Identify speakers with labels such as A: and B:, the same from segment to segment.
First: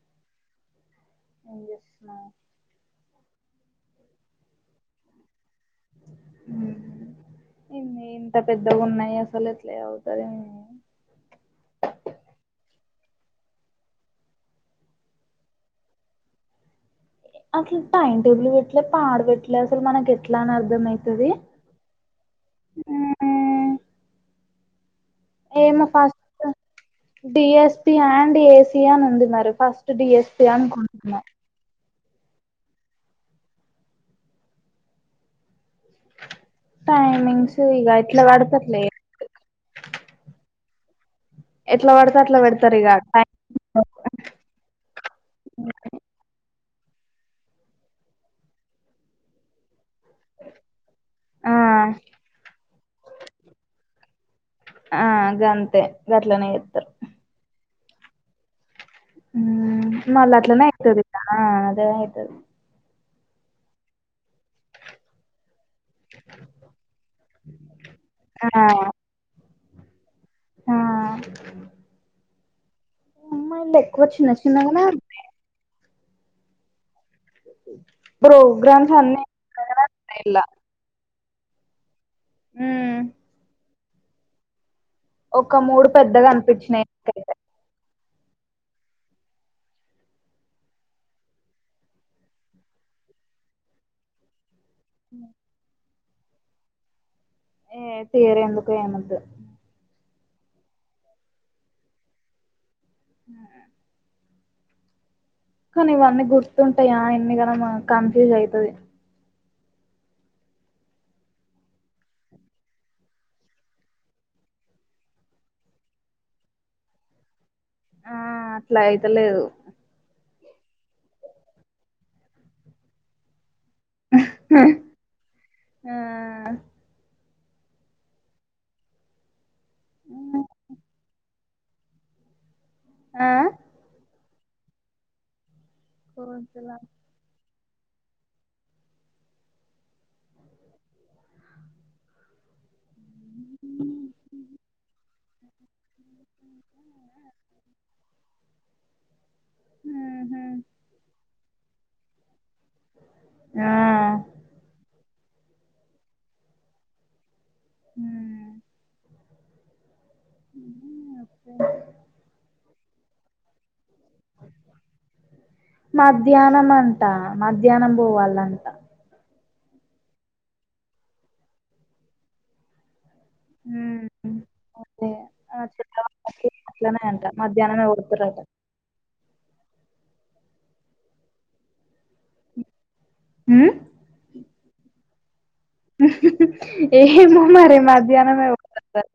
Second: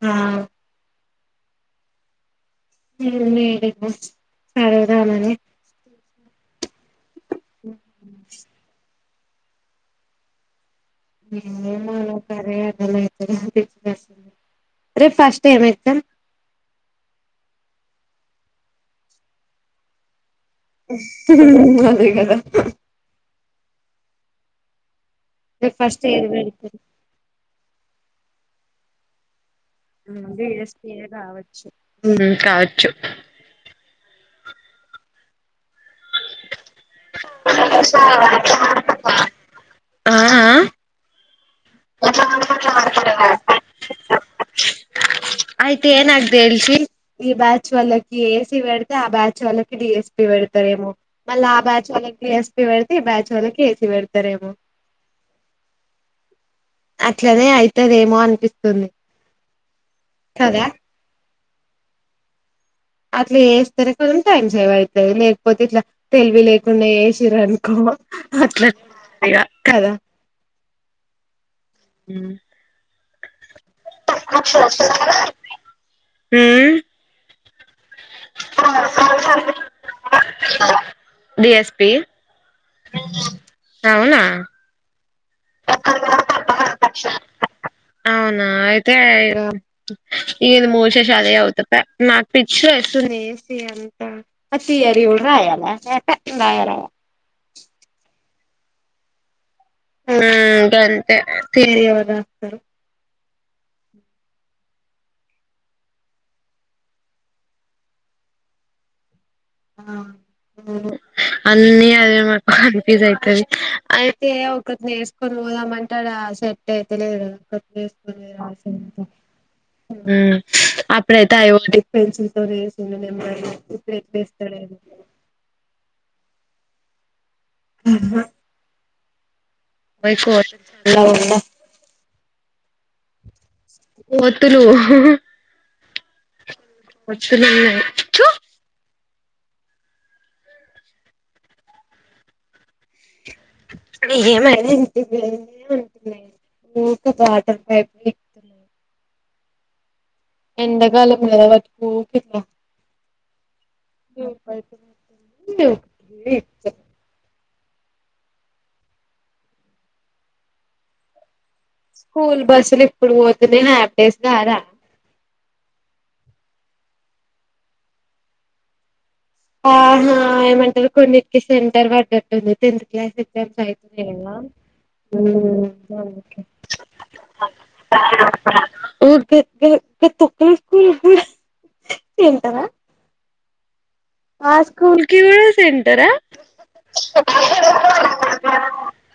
A: ఆ
B: ఏం చేస్తున్నారు
A: [inaudible] సరే రా మరి
B: ఉమ్ ఏంది ఇంత పెద్దగా ఉన్నాయి అస గలట్లే అవుతాదేమో
A: రేపు ఫస్ట్ టైం ఏత్తాం
B: అట్లా టైం టేబుల్ పెట్లే పాడు పెట్లే అసలు మనకె
A: [unintelligible] అదే గదా
B: ట్ ఏమో
A: ఏది
B: ఫస్ట్
A: పెడతారు
B: డిఎస్ ఆడ్ ఏసి అని ఉంది మరి ఫస్ట్ డిఎస్పి అనుకుంటున్నా
A: ఉమ్ కావచ్చు
B: టైమింగ్స్ ఇగ ఎట్లా వాడితె అట్ల
A: ఆ ఆ
B: ఎట్లా వాడితే అట్లా వెడ్ తారు ఇగ టైమింగ్స్ ట్
A: ఆయితే నాకు తెలిసి ఈ బ్యాచ్ వాళ్ళకి ఏసీ పెడితే ఆ బ్యాచ్ వాళ్ళకి డిఎస్పి పెడతారేమో మళ్ళ ఆ బ్యాచ్ వాళ్ళకి డిఎస్పి పెడితే ఈ బ్యాచ్ వాళ్ళకి ఏసీ పెడతారేమో
B: ఆ గంతే గట్లనే చెప్తారు
A: అట్లానే అయి తది ఏమో అనిపిస్తుంది
B: ఉ మళ్ళ
A: కదా
B: అట్లనే అయితది ఇగ ఆ అదే అయితది
A: అట్లే చేస్తనే కొంచెం టైమ్ సేవ్ అయితది లేక్ పోతే ఇట్లా తెలివి లేకుండా చేసిన్రు అనుకో అట్లా
B: ఆ
A: కాద
B: ఆ
A: హు
B: అమ్మాయిలు ఎక్కువ చిన్న చిన్నగనే ఉన్నాయి
A: హ్మ్
B: ప్రోగ్రామ్స్ అన్ని చిన్నగానే ఉన్నాయి ఇళ్ల
A: డిఎస్పి ఆ అవునా
B: ఒక మూడు పెద్దగా అనిపించినయి నాకయితే
A: అవునా అయితే ఇగ నేను ఇది మూషేషి అదే చదుత పో నాకు పిచ్చి లేస్తుంది డీఎస్పీ అంత అది థియరీ కూడా రాయాలా ఏహే పో నేన్ రాయ రాయ
B: ఏ థియరీ ఎందుకు ఏమొద్దు
A: ఆ గంతే థియరీ ఎవడు రాత్తరు
B: ఆ కానీ ఇవన్నీ గుర్తుంటాయా ఇన్నిగణం కన్ఫ్యూజ్ అయితయి ఇగ
A: ఆ అన్నీ అదే మానకు కన్ఫ్యూజ్ అయితుది అయితే ఒకటి చేసుకొని పోదామంటే సెట్ అయిత లేదు
B: ఆ అట్లా అయితలేదు
A: హు అపడేయితే అయవటి ఫెల్సి రసి [unintelligible] బేబే సరిపో
B: ఆ
A: అహ్ వయికు [unintelligible]
B: ఆ
A: ఒత్తులు హుహుహు
B: కొసలా
A: వచ్చురు చు ఏమై [unintelligible] ఉ ఇంక వాటర్ పైపు ఎక్కుతున్నాయి.
B: ఉహు
A: వట్కు కిన్నా
B: ఆ
A: [unintelligible] ద
B: హ ఉ అప్పే
A: స్కూల్ బస్సులు ఇప్పుడు పోతున్నాయి హ్యాపీ డేస్ దారా
B: మధ్యాహ్నం అంట, మధ్యాహ్నం పోవాలంట.
A: ఆహ ఏమంటారు కొన్నిటికి సెంటర్ పడ్డట్టుంది టెన్త్ క్లాస్.
B: హ్మ్ అదే ఆ చిన్నవాళ్ళకి అట్లనే అంట మధ్యాహ్నమే కొడతారట
A: [unintelligible] తు [unintelligible] ఉ హుహు తింటారా
B: ఉ
A: ఆ స్కూల్కి
B: హుహుహు ఏమో మరి మధ్యాహ్నం వత్తార్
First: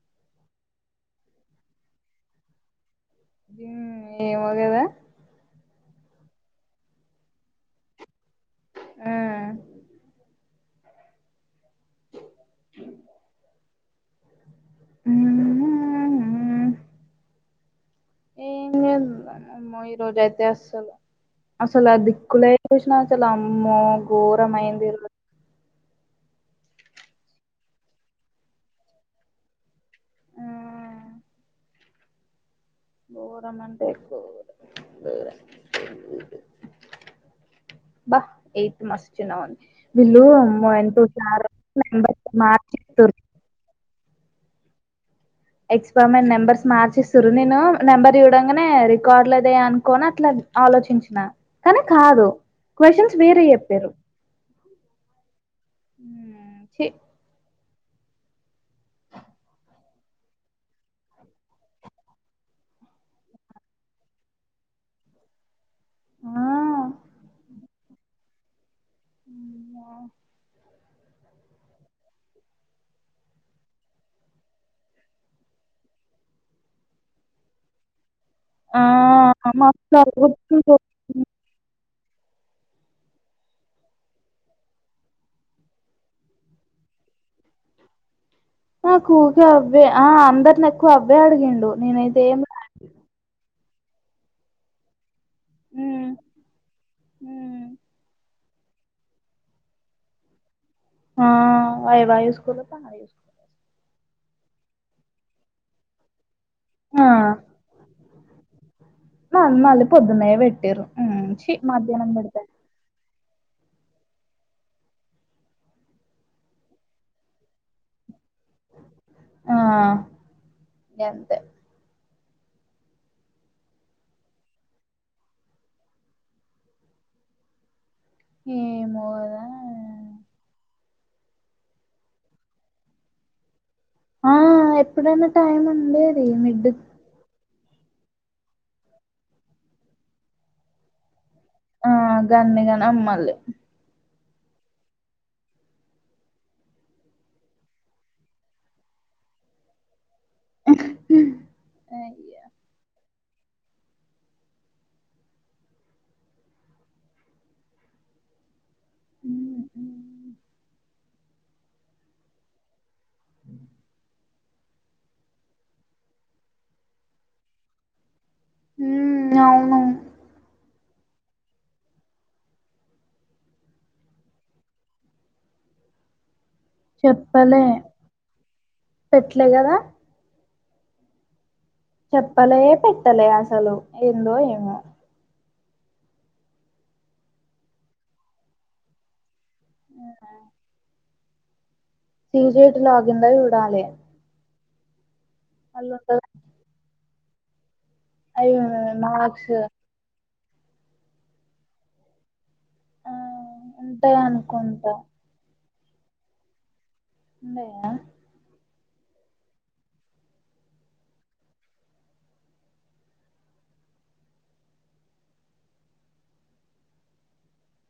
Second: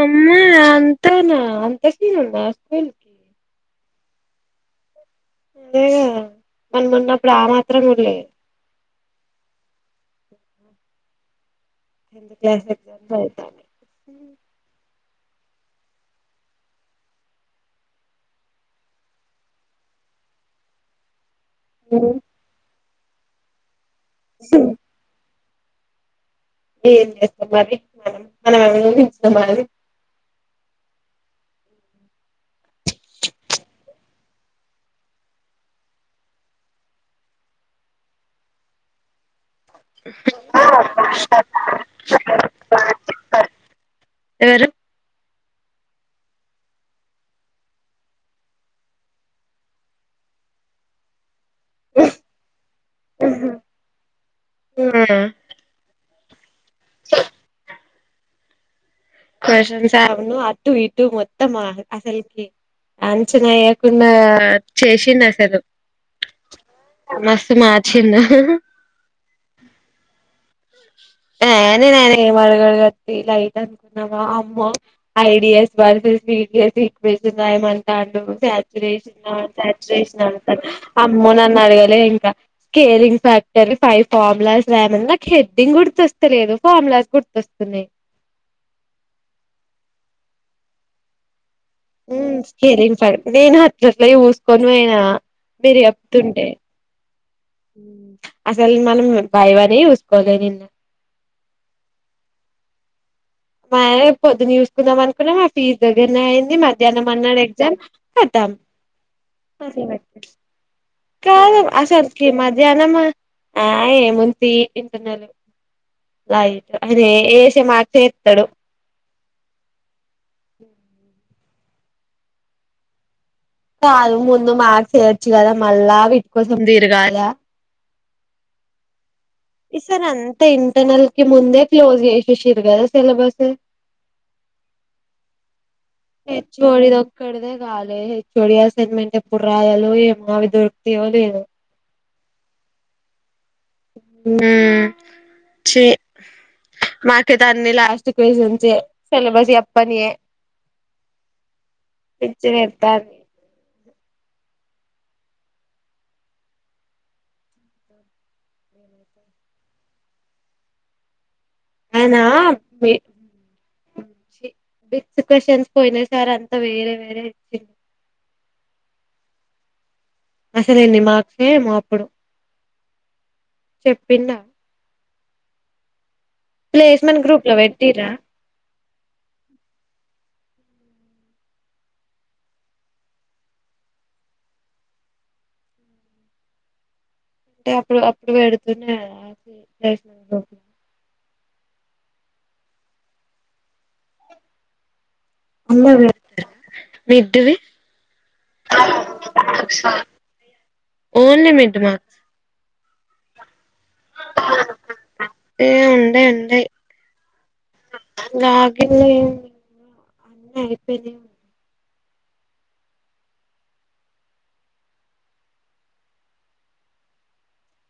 A: అమ్మా అంతెనా అంత క్యూ ఉందా స్కూల్ కి
B: ఏమొగదా
A: అదేగా మనం ఉన్నప్పుడు ఆ మాత్రం కూడా లేదు.
B: ఆ
A: టెన్త్ క్లాస్ అయితే
B: ఉహు హ ఏ లేదు ఇంకా ఆమ్మో ఈరోజు అయితే అసలు అసలు దిక్కులే చూసినవా చేల్లీ ఆమ్మో గోరంమయందిరు
A: ఏం చేస్తాం మరి మనం మనం అనుభించినాం మరి
B: గోరం అంత ఎక్కువ బా ఎయిత్ మాస్చ్చన్నా వీళ్ళు ఆమ్మో [unintelligible]
A: ఎవరు
B: ఎక్స్ప మంట్ నెంబర్స్ మార్చేస్తు్ర నేను నెంబర్ ఇవ్వడంగానే రికార్డులదేయ అనుకోని అట్లా ఆలోచించిన కానీ కాదు క్వశ్చన్స్ వేరే చెప్పిర్రు
A: ఆ
B: చి
A: క్వచన్ను అటు ఇటు మొత్తం అసల్కి అంచనా చెయ్యకుండా చేసిండు అసలు
B: ఆ
A: మస్తు మా చింద ఆ నేను ఆయిన ఏం అడగడు కని తియ్ లైట్ అనుకున్నా అమ్మో ఐడియస్ బర్సస్ సెక్వాన్స్ రాయమంటండు
B: ఆ
A: సాచ్యురేషన్
B: మస్తు
A: సాచ్యురేషన్
B: అలుగుతుండు
A: అమ్మో నన్ను అడగాలే క స్కేలింగ్ ఫ్యాక్టర్ ఫైవ్ ఫార్లాస్ రాయమని నాక్ హే డ్డింగ్ గుర్తొస్తలేదు ఫామ్ లాస్ గుర్తొస్తున్నాయి
B: నాకూకే అవ్వే ఆ అందరిని ఎక్కువ అవ్వే అడిగిండు
A: ఉ
B: నేనైతే ఏం
A: సేర నిన్ అట్ అట్లట్ల చూస్కొని అయినా మీరు చెప్తుంటే
B: హమ్
A: అసలు మనం వైవనే చూసుకోలే నిన్న
B: ఆ వైవా పాడుచుసుకోలే
A: మానే పొద్దున చూసుకుందాం అనుకున్నా మా ఫీజ్ దగ్గరనే అయింది ది మధ్యానం అన్నాడు ఎగ్జామ్ కతం
B: మళ్ళీ మళ్ళీ పొద్దున్నే పెట్టిరు
A: కాదు అసల్కి మధ్యాహ్నం ఆ ఏముంది ఇంటర్నల్ ఏ లైట్ అయన వేసే మార్క్ ఎస్తాడు
B: ఆహ్ గంతే
A: కాదు ముందు మాకు చేయచ్చు కదా మళ్ళా వీటి కోసం తిరగాల
B: ఏమో ఇగ
A: ఈ సారి అంత ఇంటర్నల్ కి ముందే క్లోజ్ చేసేసిరు కదా సిలబసు
B: ఆ ఎప్పుడైనా టైం ఉండేది మిడ్ కి
A: రాలే హెచ్ఓడీ అసైన్మెంట్ ఎప్పుడు రాయలొ ఏమో అవి దొరుకుతయో లేదో
B: ఆ గన్నిగానం మళ్ళి
A: హమ్ చి మాకు అయితే అన్ని లాస్ట్ క్యూషన్స్ ఏ సిలబస్ చెప్పనియే పిచ్చి లేతంది [inaudible]
B: ఉమ్
A: అయినా బి బి బిగ్ క్యూస్షన్స్ పోయిన సారీ వేరే వేరే ఇచ్చిండు
B: హ అవును
A: అసలు ఎన్ని మార్క్స్ హో ఏమో అప్పుడు చెప్పిండ ప్లేస్మెంట్ గ్రూప్ ల
B: చెప్పలే
A: పెట్టిరా
B: పెట్లే కదా చెప్పలే పెట్టలే అసలు ఏందో ఏమో
A: అంటే అప్పుడు అప్పుడు పెడుతూనే అ ఏందో
B: సీజయిట్ లాగిందో చూడాలే అలుంటది
A: వేధువీ
B: అయ్యో madam marks
A: only mid marks
B: ఆ ఉంటాయి అనుకుంటా
A: ఏ ఉండయి ఉండయి
B: ఉండాయా
A: అయిపోయినాయి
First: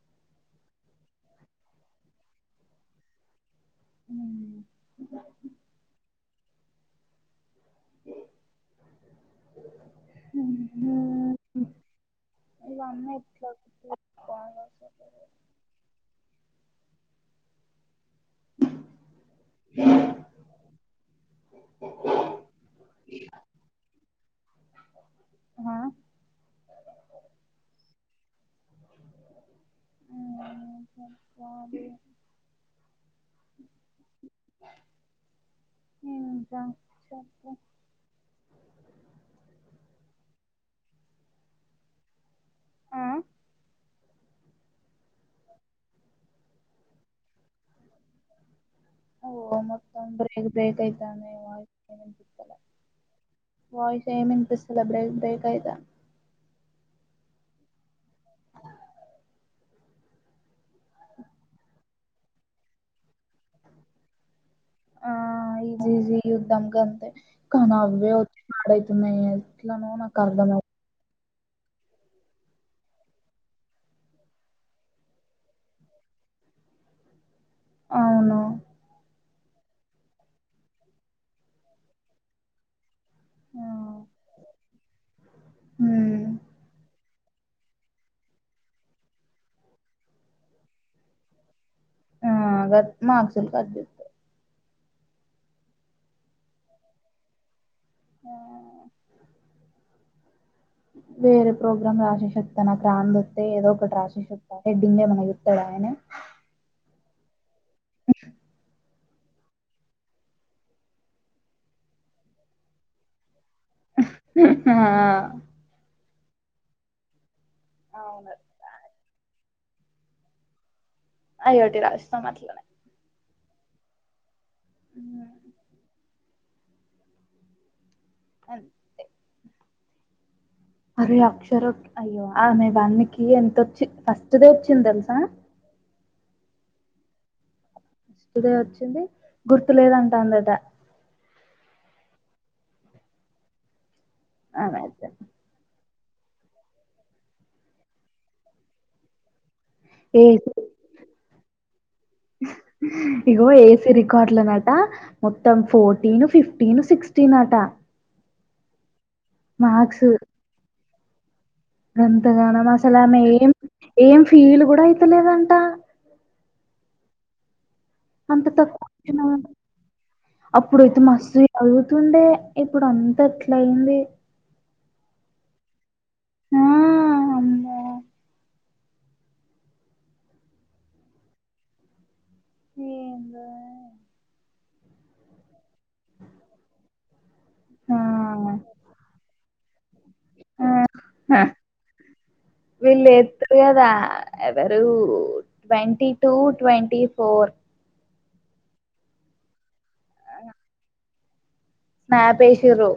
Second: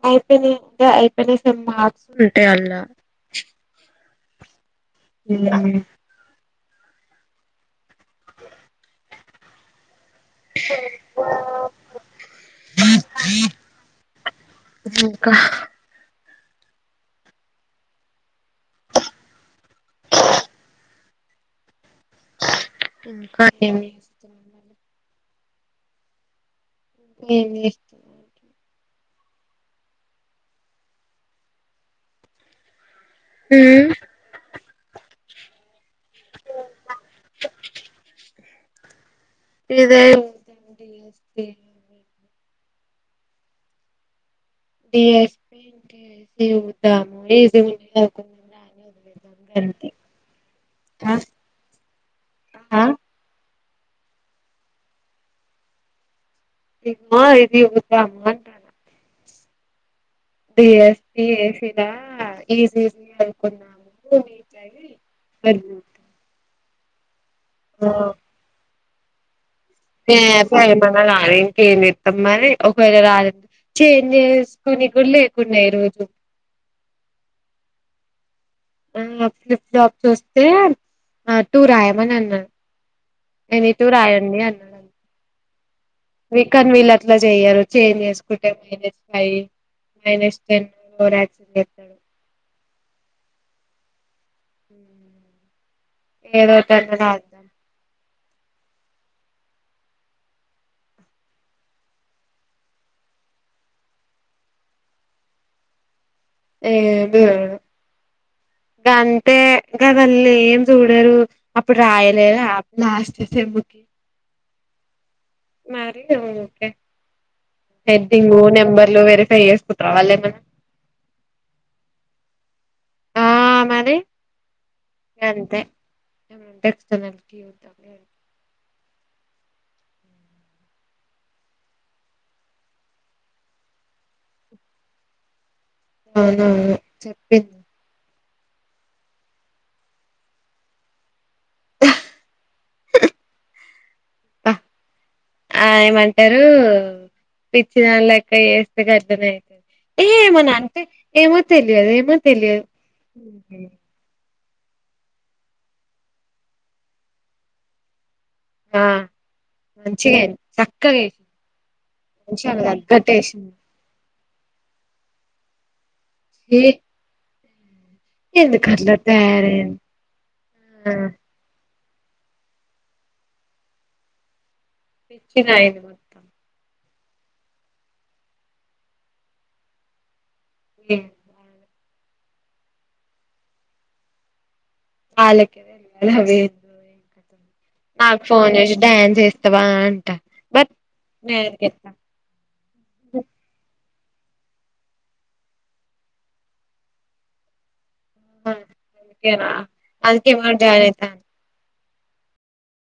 A: అయిపోయినాయి అంటే అయిపోయినా మార్క్స్ ఉంటాయి అన్న
B: ఉ
A: ఉ
B: ఇవన్నీ ఎట్లా
A: ఇంకా ఇంకా ఏమి జనాం వా
B: ఆ
A: నేను ఇస్తు
B: ఉ చెప్పాలి
A: ఉ
B: ఇంకా చెప్పు
A: ఇదే ఇంకా [unintelligible]
B: ఆ
A: [unintelligible] ఏం లేదు
B: ఓ
A: అంతే
B: మొత్తం బ్రేక్ బ్రేక్
A: ఆ
B: అయితాంది వాయిస్ ఏం వినిపిస్తలే
A: ఆ
B: వాయిస్ ఏమి వినిపిస్తలే బ్రే బ్రేక్ అయిత
A: ఇమా ఇది ఉందామా అంటన్నా బీఎస్సీ ఏసీరా ఈసీసీ [inaudible]
B: దమ్ క అంతే నాకు ఇవే వచ్చు నాడై మే
A: ఏసేయ్ ఏమన్నా గానీ ఏం చేద్దాం మరి ఒకవేళ రాలడి చేం చేసుకుని కూడా లేకున్నాయి రోజు
B: అవును
A: ఆ ఫ్లిప్ప్టాప్ చూస్తే ఆ టూ రాయమని అన్నారు
B: ఆ
A: ఎనితూ రాయండి అన్నాడు
B: ఉమ్
A: వీకన్ వీల అట్లా చెయరూ చేంజ్ చేసుకుంటే మైనస్ ఫైవ్ మైనస్ టెన్ చేస్తాడు
B: మాక్సులు కట్జెస్తార్
A: ఏదోటి అంటడు ఆ
B: ఆ వేరే ప్రోగ్రామ్ రాసే చెప్తాను నాక్రాంద్ వస్తే ఏదో ఒకటి రాసే చెప్తాను హెడ్డింగ్ ఏమన జెప్తాడా ఆయనే
A: ఏ బి ఇవరు ఇక అంతే గదళ్ళు ఏం చూడరు అప్పుడు రాయలేరా లాస్ట్ సెమ్ కి
B: ఆ
A: ఓకే
B: అవును
A: హెడ్డింగ్ నెంబర్లు వేరే వేసుకుంట్రా వాలెమన్న
B: అయోటి రాసేస్తం మాట్లేనే
A: ఆ మరి
B: ఉమ్.
A: అంతే ఏమన్నా ఉంటే ఎక్స్టర్నల్ కి చూస్తానా
B: అంతే అరే అక్షర అయ్యో ఆమె వానికి ఎంతొచ్చి ఫస్ట్ దే వచ్చింది తెలుసా
A: అవునా చెప్పింది
B: ఇదే వచ్చింది గుర్తు లేదంద టా అను అయితే
A: రాయమంటారు పిచ్చిధన్లెక్క చేేస్తే గర్ద మైతుంది ఏ
B: ఏసి
A: ఏమన్నా అంటే ఏమో తెలియదు ఏమో తెలియదు
B: ఇగో ఏసీ రికార్డులనట మొత్తం ఫోర్టీన్ ఫిఫ్టీన్ సిక్స్టీన్ అట
A: ఆ మంచిగైంది క్క గే
B: అంతగాన మా అసల ఆమె ఏం ఏం ఫీలు కూడా అయితలేదంట
A: ఏ
B: అంత
A: ఎందుకు
B: తక్కువ
A: అట్లా
B: తిన్న
A: తయారయింది ఆ
B: అప్పుడైతే మస్తు ఉండే ఇప్పుడు అంతా అట్ల అయింది
A: పిచిదయింది మొత్తం
B: ఆ అమ్మో
A: ఏ
B: ఏందో
A: ఆలే
B: ఆ
A: నాకు ఫోన్ చేసి డ్యాన్స్ బా అంట
B: ఆ
A: బట్
B: హ్హ
A: నేను అందుకేనా
B: వెళ్ళేత్త్ [unintelligible] కదా ట్వంటీ టూ, ట్వంటీ ఫోర్
A: అం దుకేనా అంకే, మరి జాయినయితాన్
B: స్నాపేషిర్రు